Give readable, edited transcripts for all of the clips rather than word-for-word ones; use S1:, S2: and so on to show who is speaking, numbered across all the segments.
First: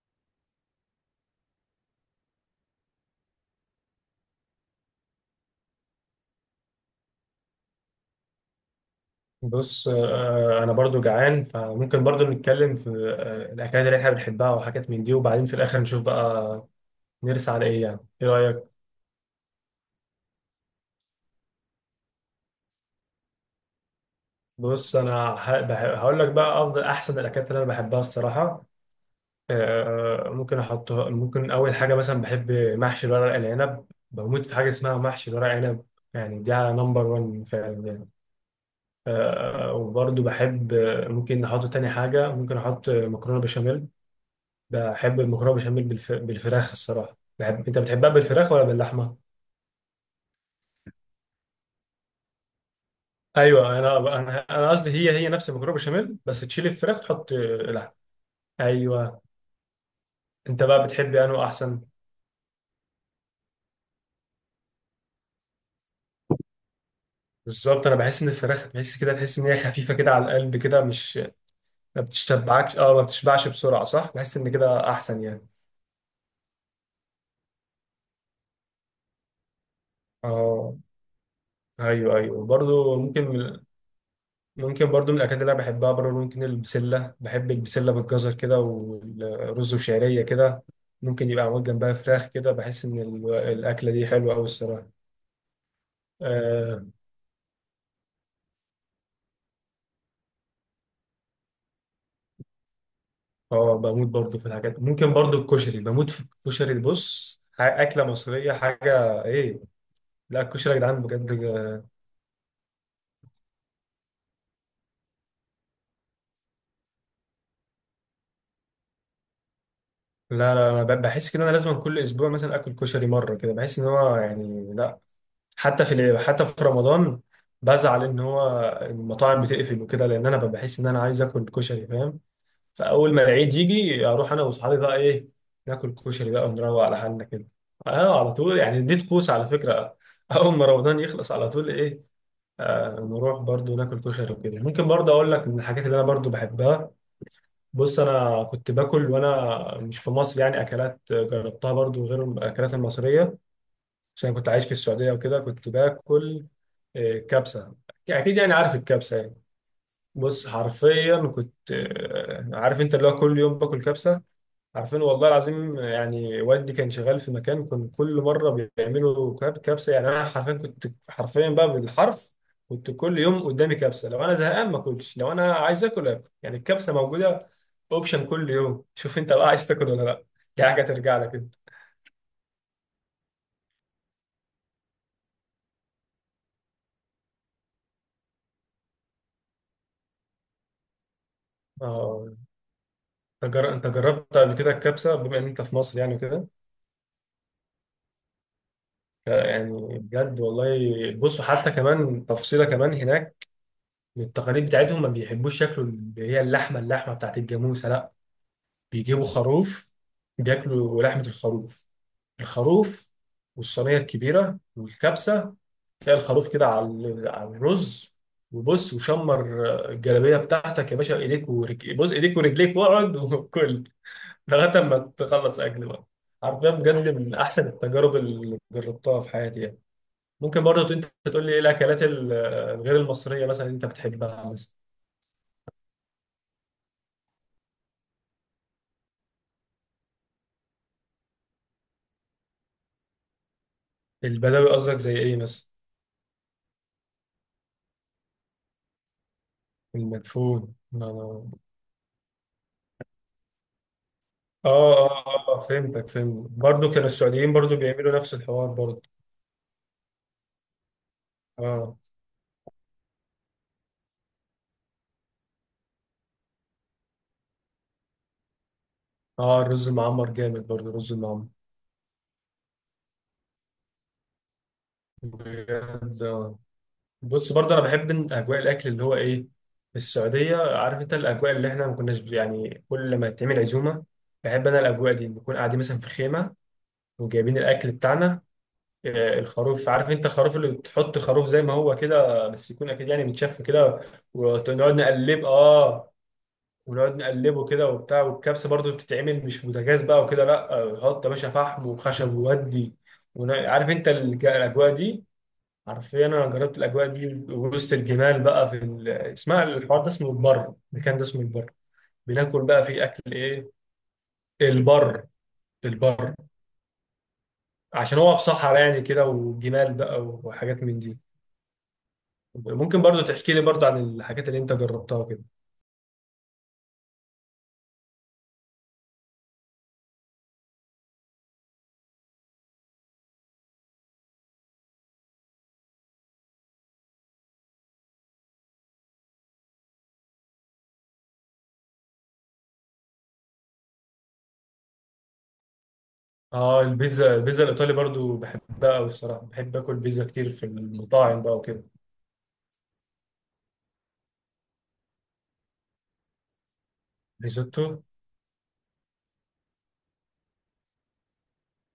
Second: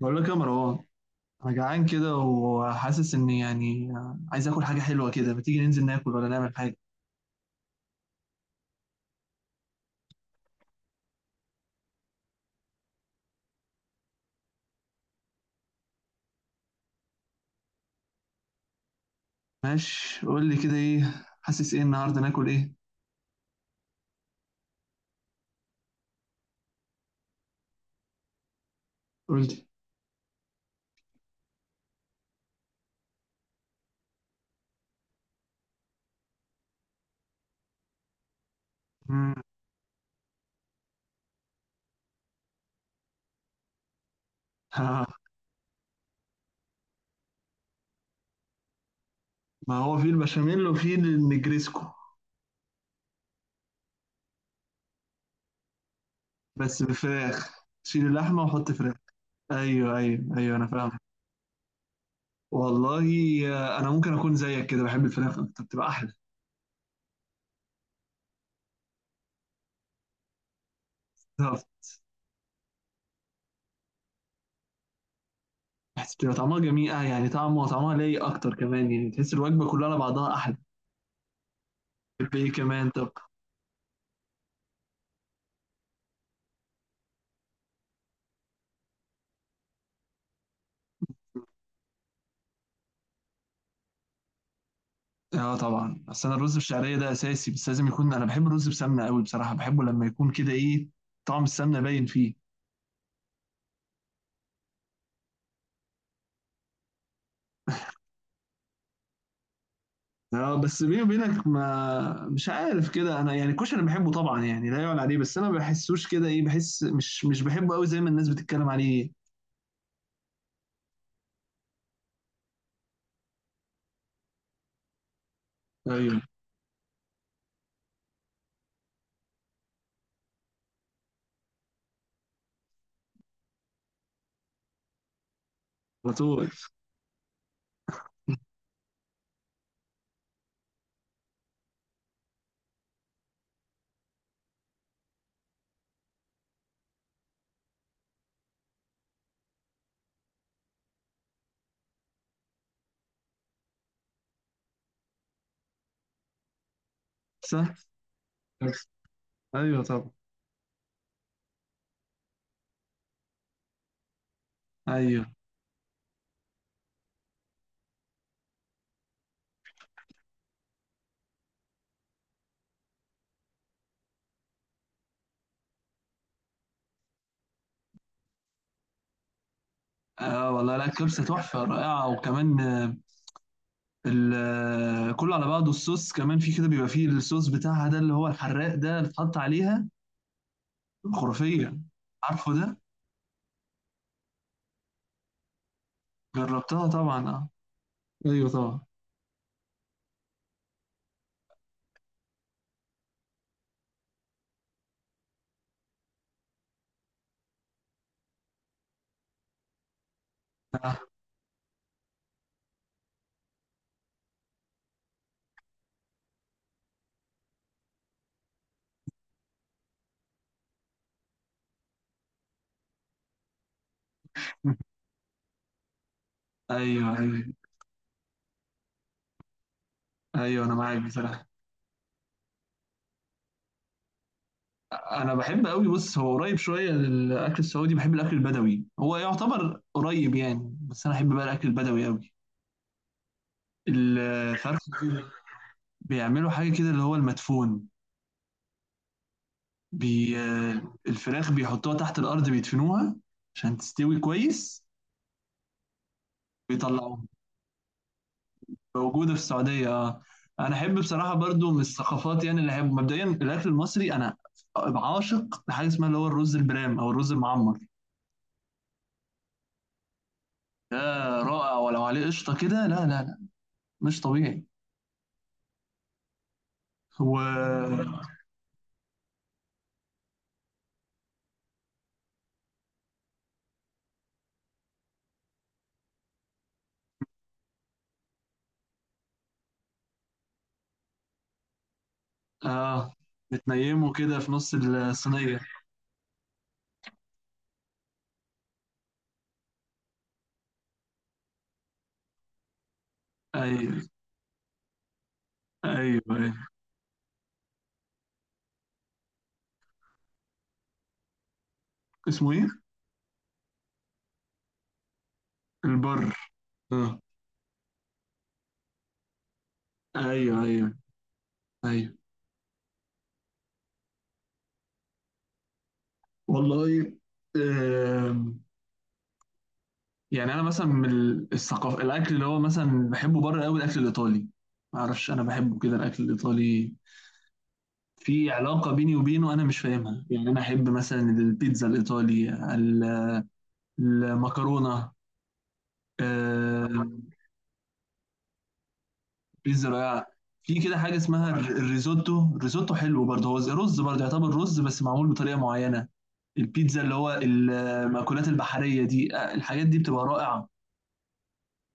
S1: بقول لك يا مروان، انا جعان كده وحاسس اني يعني عايز اكل حاجه حلوه كده. ما تيجي ننزل ناكل ولا نعمل حاجه؟
S2: بص، انا برضو جعان، فممكن برضو نتكلم في الاكلات اللي احنا بنحبها وحاجات من دي، وبعدين في الاخر نشوف بقى نرسى على ايه، يعني ايه رايك؟
S1: ماشي، قول لي كده، ايه حاسس؟ ايه النهارده ناكل ايه؟
S2: بص انا هقول لك بقى افضل احسن الاكلات اللي انا بحبها الصراحه.
S1: قول لي.
S2: ممكن احطها، ممكن اول حاجه مثلا بحب محشي الورق العنب، بموت في حاجه اسمها محشي الورق عنب. يعني دي على نمبر 1 فعلا يعني.
S1: مم.
S2: وبرضو بحب، ممكن احط تاني حاجه، ممكن احط مكرونه بشاميل.
S1: ها،
S2: بحب المكرونه بشاميل بالفراخ الصراحه. بحب، انت بتحبها بالفراخ ولا باللحمه؟
S1: ما هو في البشاميل وفي النجريسكو.
S2: ايوه، انا قصدي هي نفس المكرونه بشاميل بس تشيل
S1: بس
S2: الفراخ تحط
S1: بفراخ،
S2: لحمه.
S1: شيل اللحمه وحط فراخ.
S2: ايوه،
S1: ايوه، ايوه، ايوه،
S2: انت
S1: انا
S2: بقى
S1: فاهم.
S2: بتحب انه احسن؟
S1: والله، انا ممكن اكون زيك كده، بحب الفراخ اكتر، بتبقى احلى.
S2: بالظبط، انا بحس ان الفراخ تحس كده، تحس ان هي خفيفه كده على القلب كده، مش
S1: بالظبط.
S2: ما بتشبعكش. اه ما بتشبعش بسرعه، صح، بحس ان كده احسن يعني.
S1: بحس بتبقى طعمها جميل، يعني طعمها ليا اكتر كمان، يعني تحس الوجبه كلها على بعضها احلى.
S2: اه ايوه
S1: تحب
S2: ايوه،
S1: ايه كمان
S2: برضو
S1: طب؟
S2: ممكن. ممكن برضو من الأكلات اللي أنا بحبها برضو، ممكن البسلة، بحب البسلة بالجزر كده والرز وشعرية كده. ممكن يبقى معمول جنبها فراخ كده، بحس إن الأكلة دي حلوة أوي الصراحة.
S1: اه طبعا. بس انا الرز
S2: آه
S1: بالشعريه ده اساسي. بس لازم يكون، انا بحب الرز بسمنه قوي بصراحه، بحبه لما يكون كده ايه، طعم السمنه باين فيه.
S2: بموت برضو في الحاجات، ممكن برضو الكشري، بموت في الكشري. بص أكلة مصرية حاجة إيه! لا،
S1: اه،
S2: الكشري يا
S1: بس
S2: جدعان
S1: بيني
S2: بجد.
S1: وبينك، ما مش عارف كده انا. يعني الكشري بحبه طبعا، يعني لا يعلى عليه. بس انا ما بحسوش كده ايه، بحس مش بحبه قوي زي ما الناس بتتكلم عليه.
S2: لا لا، أنا بحس كده أنا لازم كل أسبوع مثلا آكل كشري مرة كده، بحس إن هو يعني لا.
S1: ايوه،
S2: حتى في رمضان بزعل ان هو المطاعم بتقفل وكده، لان انا بحس ان انا عايز اكل كشري، فاهم. فاول ما العيد يجي اروح انا واصحابي بقى ايه، ناكل
S1: على
S2: كشري بقى
S1: طول.
S2: ونروق على حالنا كده. اه على طول، يعني دي طقوس على فكره. اول ما رمضان يخلص على طول ايه، نروح برضو ناكل كشري وكده. ممكن برضو اقول لك من الحاجات اللي انا برضو بحبها، بص انا كنت باكل وانا مش في مصر يعني، اكلات جربتها برضو غير الاكلات المصريه، عشان كنت عايش في السعودية وكده، كنت باكل كبسة.
S1: صح.
S2: أكيد يعني، عارف الكبسة يعني.
S1: ايوه، طبعا.
S2: بص حرفيا كنت، عارف أنت اللي هو كل يوم باكل كبسة. عارفين،
S1: ايوه.
S2: والله العظيم يعني والدي كان شغال في مكان، كان كل مرة بيعملوا كبسة. يعني أنا حرفيا كنت، حرفيا بقى بالحرف، كنت كل يوم قدامي كبسة. لو أنا زهقان ما أكلش، لو أنا عايز آكل آكل، يعني الكبسة موجودة أوبشن كل يوم، شوف أنت بقى عايز تاكل ولا لأ.
S1: اه
S2: دي
S1: والله،
S2: حاجة
S1: لا
S2: ترجع
S1: الكبسه
S2: لك أنت.
S1: تحفه رائعه. وكمان كله على بعضه، الصوص كمان، في كده بيبقى فيه الصوص بتاعها ده اللي هو الحراق، ده اللي اتحط عليها. خرافية.
S2: آه
S1: عارفه ده؟
S2: أنت جربت قبل كده الكبسه بما ان انت في مصر يعني وكده.
S1: جربتها طبعا، اه. ايوه، طبعا.
S2: يعني بجد والله. بصوا حتى كمان تفصيله كمان هناك، من التقاليد بتاعتهم ما بيحبوش ياكلوا اللي هي اللحمه، اللحمه بتاعت الجاموسه لا، بيجيبوا خروف،
S1: آه.
S2: بياكلوا لحمه الخروف، الخروف والصينيه الكبيره والكبسه. تلاقي الخروف كده على على الرز، وبص وشمر الجلابيه بتاعتك يا باشا، ايديك ورجليك، بص ايديك ورجليك واقعد وكل لغاية ما تخلص أكل بقى. حرفيا
S1: ايوه،
S2: بجد من
S1: ايوه،
S2: أحسن التجارب اللي جربتها في حياتي يعني.
S1: ايوه،
S2: ممكن
S1: انا
S2: برضه
S1: معاك
S2: أنت تقول
S1: بصراحة.
S2: لي إيه الأكلات الغير المصرية مثلا أنت بتحبها مثلا؟
S1: انا بحب قوي. بص، هو قريب شوية للاكل السعودي، بحب الاكل البدوي. هو يعتبر قريب يعني، بس انا احب بقى الاكل البدوي قوي. الفرخ.
S2: البدوي قصدك زي إيه مثلا؟
S1: بيعملوا حاجة كده اللي هو المدفون. بي...
S2: المدفون،
S1: آه، الفراخ بيحطوها تحت الأرض، بيدفنوها. عشان تستوي كويس.
S2: آه آه فهمتك، فهمت برضه، كانوا
S1: بيطلعوها.
S2: السعوديين برضه بيعملوا نفس الحوار برضه.
S1: موجوده في السعوديه، اه. انا احب بصراحه برضو من
S2: آه
S1: الثقافات، يعني اللي احب مبدئيا الاكل المصري. انا عاشق لحاجه اسمها اللي هو الرز البرام او الرز المعمر.
S2: الرز المعمر، جامد برضه
S1: ده
S2: الرز المعمر
S1: رائع. ولو عليه قشطه كده، لا، لا، لا، مش طبيعي.
S2: بجد بص برضه انا
S1: و
S2: بحب إن اجواء الاكل اللي هو ايه، في السعوديه عارف انت الاجواء اللي احنا ما كناش يعني، كل ما تعمل عزومه بحب انا الاجواء دي، نكون قاعدين مثلا في خيمه وجايبين الاكل بتاعنا، الخروف عارف انت، الخروف اللي تحط خروف زي ما هو كده، بس يكون اكيد
S1: اه،
S2: يعني متشف كده،
S1: بتنيمه كده في نص
S2: ونقعد نقلب
S1: الصينيه.
S2: اه ونقعد نقلبه كده وبتاع. والكبسه برضه بتتعمل مش بوتاجاز بقى وكده، لا حط يا باشا فحم وخشب وودي. عارف
S1: ايوه،
S2: انت الاجواء دي.
S1: ايوه،
S2: حرفيا انا
S1: ايوه.
S2: جربت الاجواء دي وسط الجبال بقى في اسمها الحوار ده اسمه البر، المكان ده اسمه البر،
S1: اسمه
S2: بناكل
S1: ايه؟
S2: بقى فيه اكل ايه، البر،
S1: البر.
S2: البر.
S1: اه.
S2: عشان هو في صحراء يعني كده، وجمال بقى
S1: ايوه،
S2: وحاجات
S1: ايوه،
S2: من دي.
S1: ايوه.
S2: ممكن برضو تحكي لي برضو عن الحاجات اللي انت جربتها كده.
S1: والله. آه. يعني انا مثلا من الثقافه، الاكل اللي هو مثلا بحبه بره قوي الاكل الايطالي. ما اعرفش، انا بحبه كده الاكل الايطالي. في علاقه بيني وبينه انا مش فاهمها. يعني انا احب مثلا البيتزا الايطالي، ال- المكرونه.
S2: اه
S1: آه،
S2: البيتزا، البيتزا الايطالي برضو بحبها قوي الصراحه، بحب
S1: بيتزا
S2: اكل بيتزا
S1: رقاق.
S2: كتير في
S1: في كده حاجه
S2: المطاعم
S1: اسمها
S2: بقى
S1: الر-
S2: وكده.
S1: الريزوتو الريزوتو حلو برضه، هو زي رز برضه، يعتبر رز بس معمول بطريقه معينه. البيتزا اللي هو
S2: ريزوتو،
S1: المأكولات البحريه دي، الحاجات دي بتبقى رائعه.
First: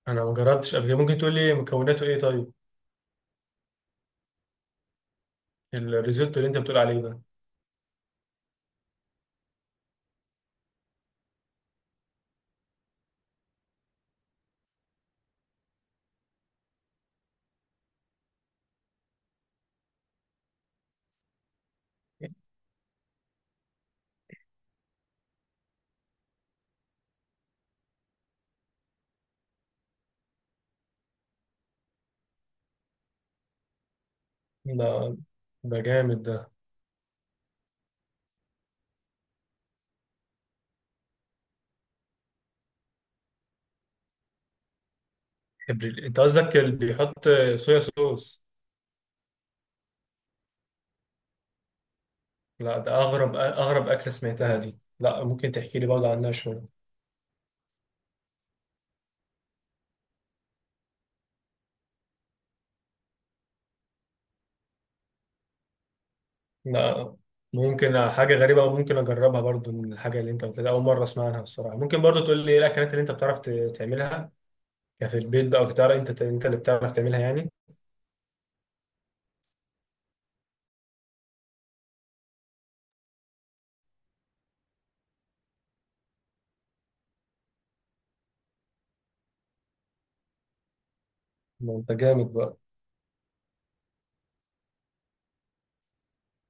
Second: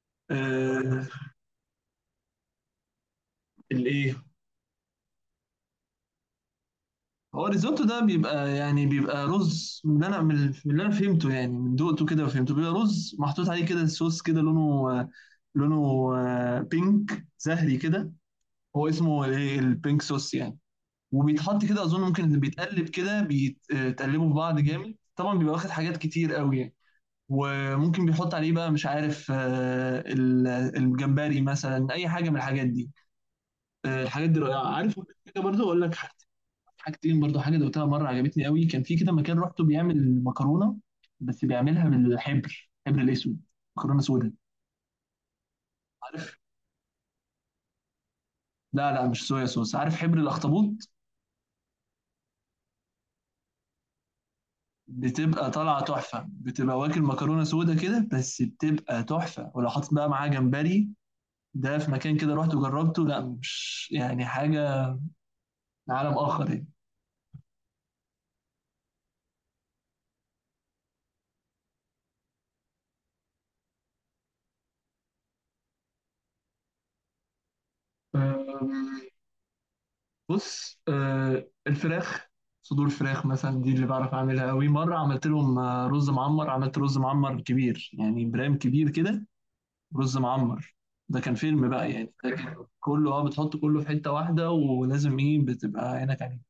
S2: انا ما جربتش قبل كده،
S1: آه،
S2: ممكن تقول لي مكوناته ايه طيب؟
S1: الايه؟
S2: الريزوتو اللي انت بتقول عليه
S1: هو الريزوتو ده بيبقى يعني بيبقى رز، من اللي انا فهمته يعني، من دقته كده وفهمته، بيبقى رز محطوط عليه كده صوص، كده لونه بينك زهري كده. هو اسمه الايه؟ البينك صوص يعني. وبيتحط كده اظن، ممكن اللي بيتقلب كده بيتقلبوا في بعض جامد طبعا، بيبقى واخد حاجات كتير قوي يعني. وممكن بيحط عليه بقى، مش عارف، الجمبري مثلا، اي حاجه من الحاجات دي. الحاجات دي رائعه.
S2: ده
S1: عارف أقول لك حاجه؟ برضو
S2: ده
S1: اقول لك
S2: جامد ده.
S1: حاجتين برضو. حاجة دوقتها مرة عجبتني قوي، كان في كده مكان رحته بيعمل مكرونة. بس بيعملها بالحبر، حبر الأسود. مكرونة سودا.
S2: ابريل انت
S1: عارف.
S2: قصدك اللي بيحط صويا صوص؟
S1: لا، لا، مش صويا صوص. عارف، حبر الأخطبوط.
S2: لا، ده اغرب اغرب اكله سمعتها دي، لا
S1: بتبقى
S2: ممكن تحكي
S1: طالعة
S2: لي برضه
S1: تحفة،
S2: عنها شويه.
S1: بتبقى واكل مكرونة سودا كده، بس بتبقى تحفة، ولو حاطط بقى معاها جمبري. ده في مكان كده رحت وجربته. لا، مش يعني حاجة من عالم آخر.
S2: لا ممكن، حاجه غريبه وممكن اجربها برضه، من الحاجه اللي انت قلتها، اول مره اسمع عنها الصراحه. ممكن برضه تقول لي ايه الاكلات اللي انت بتعرف تعملها كفي البيت بقى، وتعرف انت اللي بتعرف تعملها يعني.
S1: يعني بص، الفراخ، صدور فراخ مثلا دي اللي بعرف اعملها قوي. مره عملت لهم رز معمر. عملت رز معمر كبير يعني، برام كبير كده. رز معمر. ده كان فيلم
S2: ما
S1: بقى
S2: انت
S1: يعني. ده
S2: جامد
S1: كان
S2: بقى.
S1: كله، بتحط كله في حته واحده، ولازم ايه، بتبقى عينك عليه.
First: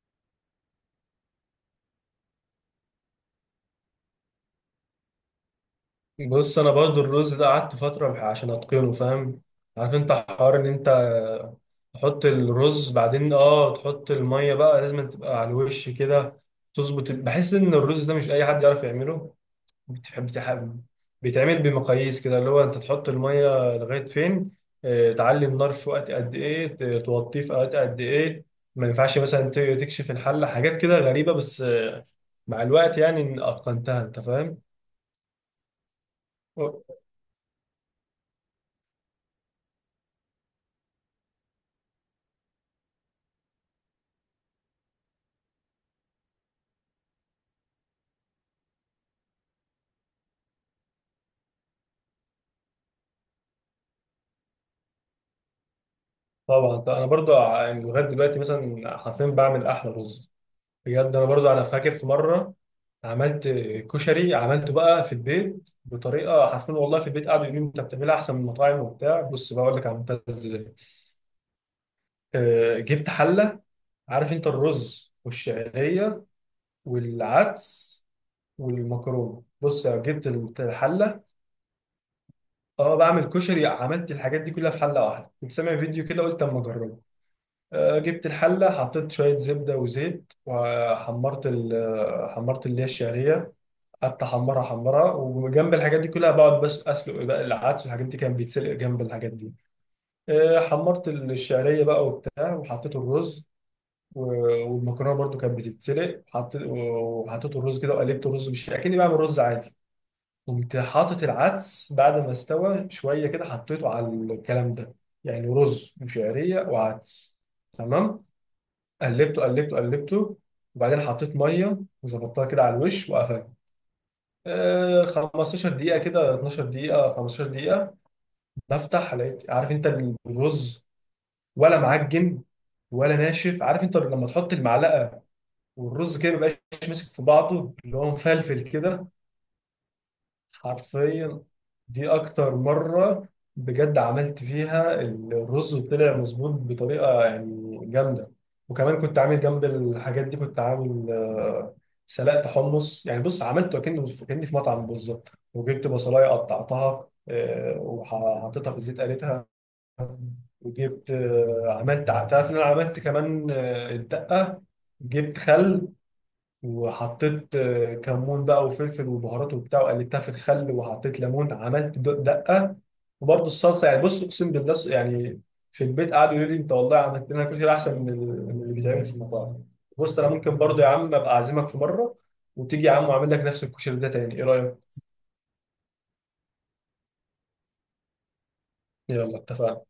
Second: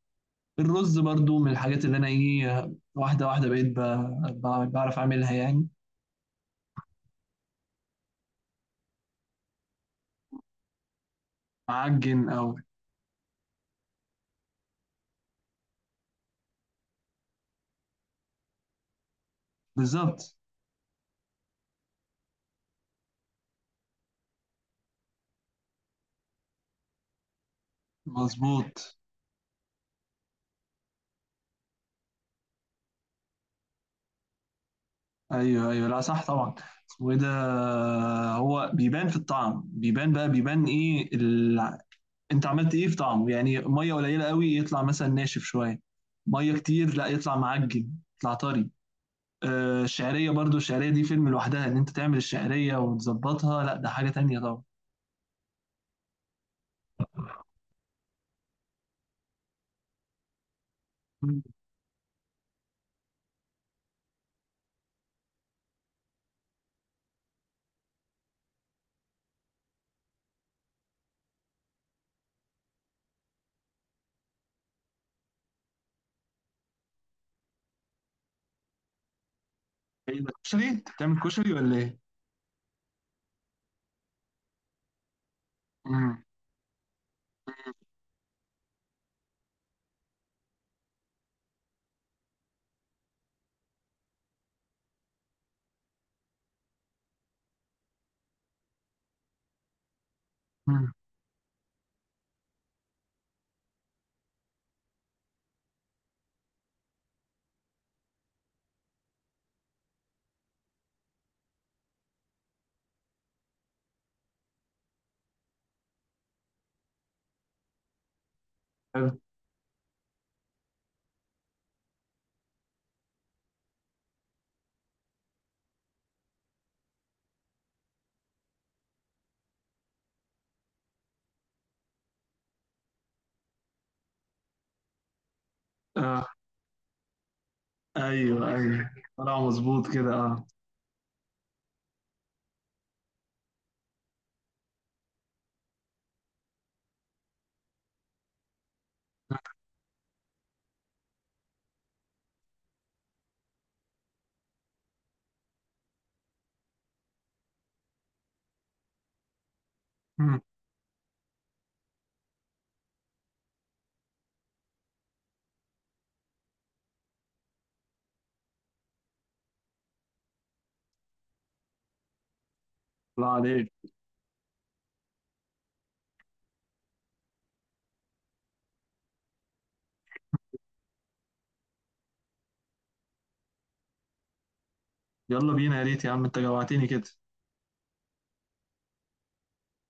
S1: الرز برضو من الحاجات اللي انا ايه، واحده واحده بقيت، بعرف اعملها يعني.
S2: بص انا برضو الرز ده قعدت فتره عشان اتقنه، فاهم. عارف انت حوار ان انت
S1: معجن
S2: تحط الرز، بعدين تحط الميه بقى لازم تبقى على الوش كده، تظبط. بحس ان الرز ده مش اي حد يعرف يعمله. بتحب
S1: بالظبط.
S2: بتحب بيتعمل بمقاييس كده، اللي هو انت تحط الميه لغايه فين، تعلي النار في وقت قد ايه، توطيه في وقت قد ايه. ما
S1: مظبوط.
S2: ينفعش مثلا تكشف الحله، حاجات كده غريبه، بس مع الوقت يعني إن اتقنتها انت، فاهم.
S1: ايوه، ايوه، لا، صح طبعا. اسمه ايه ده؟ هو بيبان في الطعم، بيبان بقى، بيبان ايه انت عملت ايه في طعمه؟ يعني ميه قليله قوي، يطلع مثلا ناشف شويه. ميه كتير، لا يطلع معجن، يطلع طري. الشعريه برضو، الشعريه دي فيلم لوحدها ان انت تعمل الشعريه وتظبطها. لا ده حاجه تانية طبعا.
S2: طبعا طبعاً. انا برضو يعني لغايه دلوقتي مثلا حرفيا بعمل احلى رز بجد. انا
S1: مم.
S2: برضو انا فاكر في مره عملت كشري، عملته بقى في البيت بطريقه، حرفيا والله في البيت قعدوا يقولوا لي انت بتعملها احسن من المطاعم وبتاع. بص بقى اقول لك عملتها ازاي. جبت حله، عارف انت الرز والشعريه والعدس والمكرونه، بص يا
S1: ايه
S2: جبت
S1: ده؟ كشري؟ انت بتعمل
S2: الحله.
S1: كشري ولا ايه؟
S2: اه بعمل كشري، عملت الحاجات دي كلها في حله واحده، كنت سامع فيديو
S1: مم.
S2: كده قلت اما اجربه. جبت الحلة، حطيت شوية زبدة وزيت، وحمرت حمرت اللي هي الشعرية. قعدت أحمرها أحمرها، وجنب الحاجات دي كلها بقعد بس أسلق بقى العدس، والحاجات دي كان بيتسلق جنب الحاجات دي.
S1: مم.
S2: حمرت الشعرية بقى وبتاع، وحطيت الرز. والمكرونة برضو كانت بتتسلق. وحطيت الرز كده، وقلبت الرز مش أكني بعمل رز عادي. قمت حاطط العدس بعد ما استوى شوية كده، حطيته على الكلام ده، يعني رز وشعرية وعدس، تمام.
S1: حلو.
S2: قلبته قلبته قلبته، وبعدين حطيت ميه وظبطتها كده على الوش، وقفلت 15 دقيقه كده، 12 دقيقه، 15 دقيقه. بفتح لقيت، عارف انت الرز ولا معجن ولا ناشف، عارف انت لما تحط المعلقه والرز
S1: آه.
S2: كده ما بيبقاش ماسك في بعضه، اللي هو
S1: ايوه،
S2: مفلفل
S1: ايوه،
S2: كده.
S1: طلع مظبوط كده، اه.
S2: حرفيا دي اكتر مرة بجد عملت فيها الرز وطلع مظبوط بطريقة يعني جامدة. وكمان كنت عامل جنب الحاجات دي، كنت عامل سلقت حمص يعني، بص عملته كأني في مطعم بالظبط. وجبت بصلاية قطعتها، وحطيتها في الزيت قليتها،
S1: مم.
S2: وجبت، عملت، تعرف إن انا عملت كمان الدقة، جبت خل، وحطيت كمون بقى وفلفل وبهارات وبتاع، وقلبتها في الخل وحطيت ليمون، عملت دقه.
S1: طلع
S2: وبرضه
S1: عليك.
S2: الصلصه يعني، بص اقسم بالله يعني في البيت قعدوا يقولوا لي انت والله عملت لنا كشري احسن من من اللي بيتعمل في المطاعم. بص انا ممكن برضه يا عم ابقى اعزمك في مره، وتيجي يا عم واعمل لك نفس الكشري ده تاني، ايه رايك؟
S1: يلا بينا، يا ريت يا عم، انت جوعتني كده.
S2: يلا اتفقنا.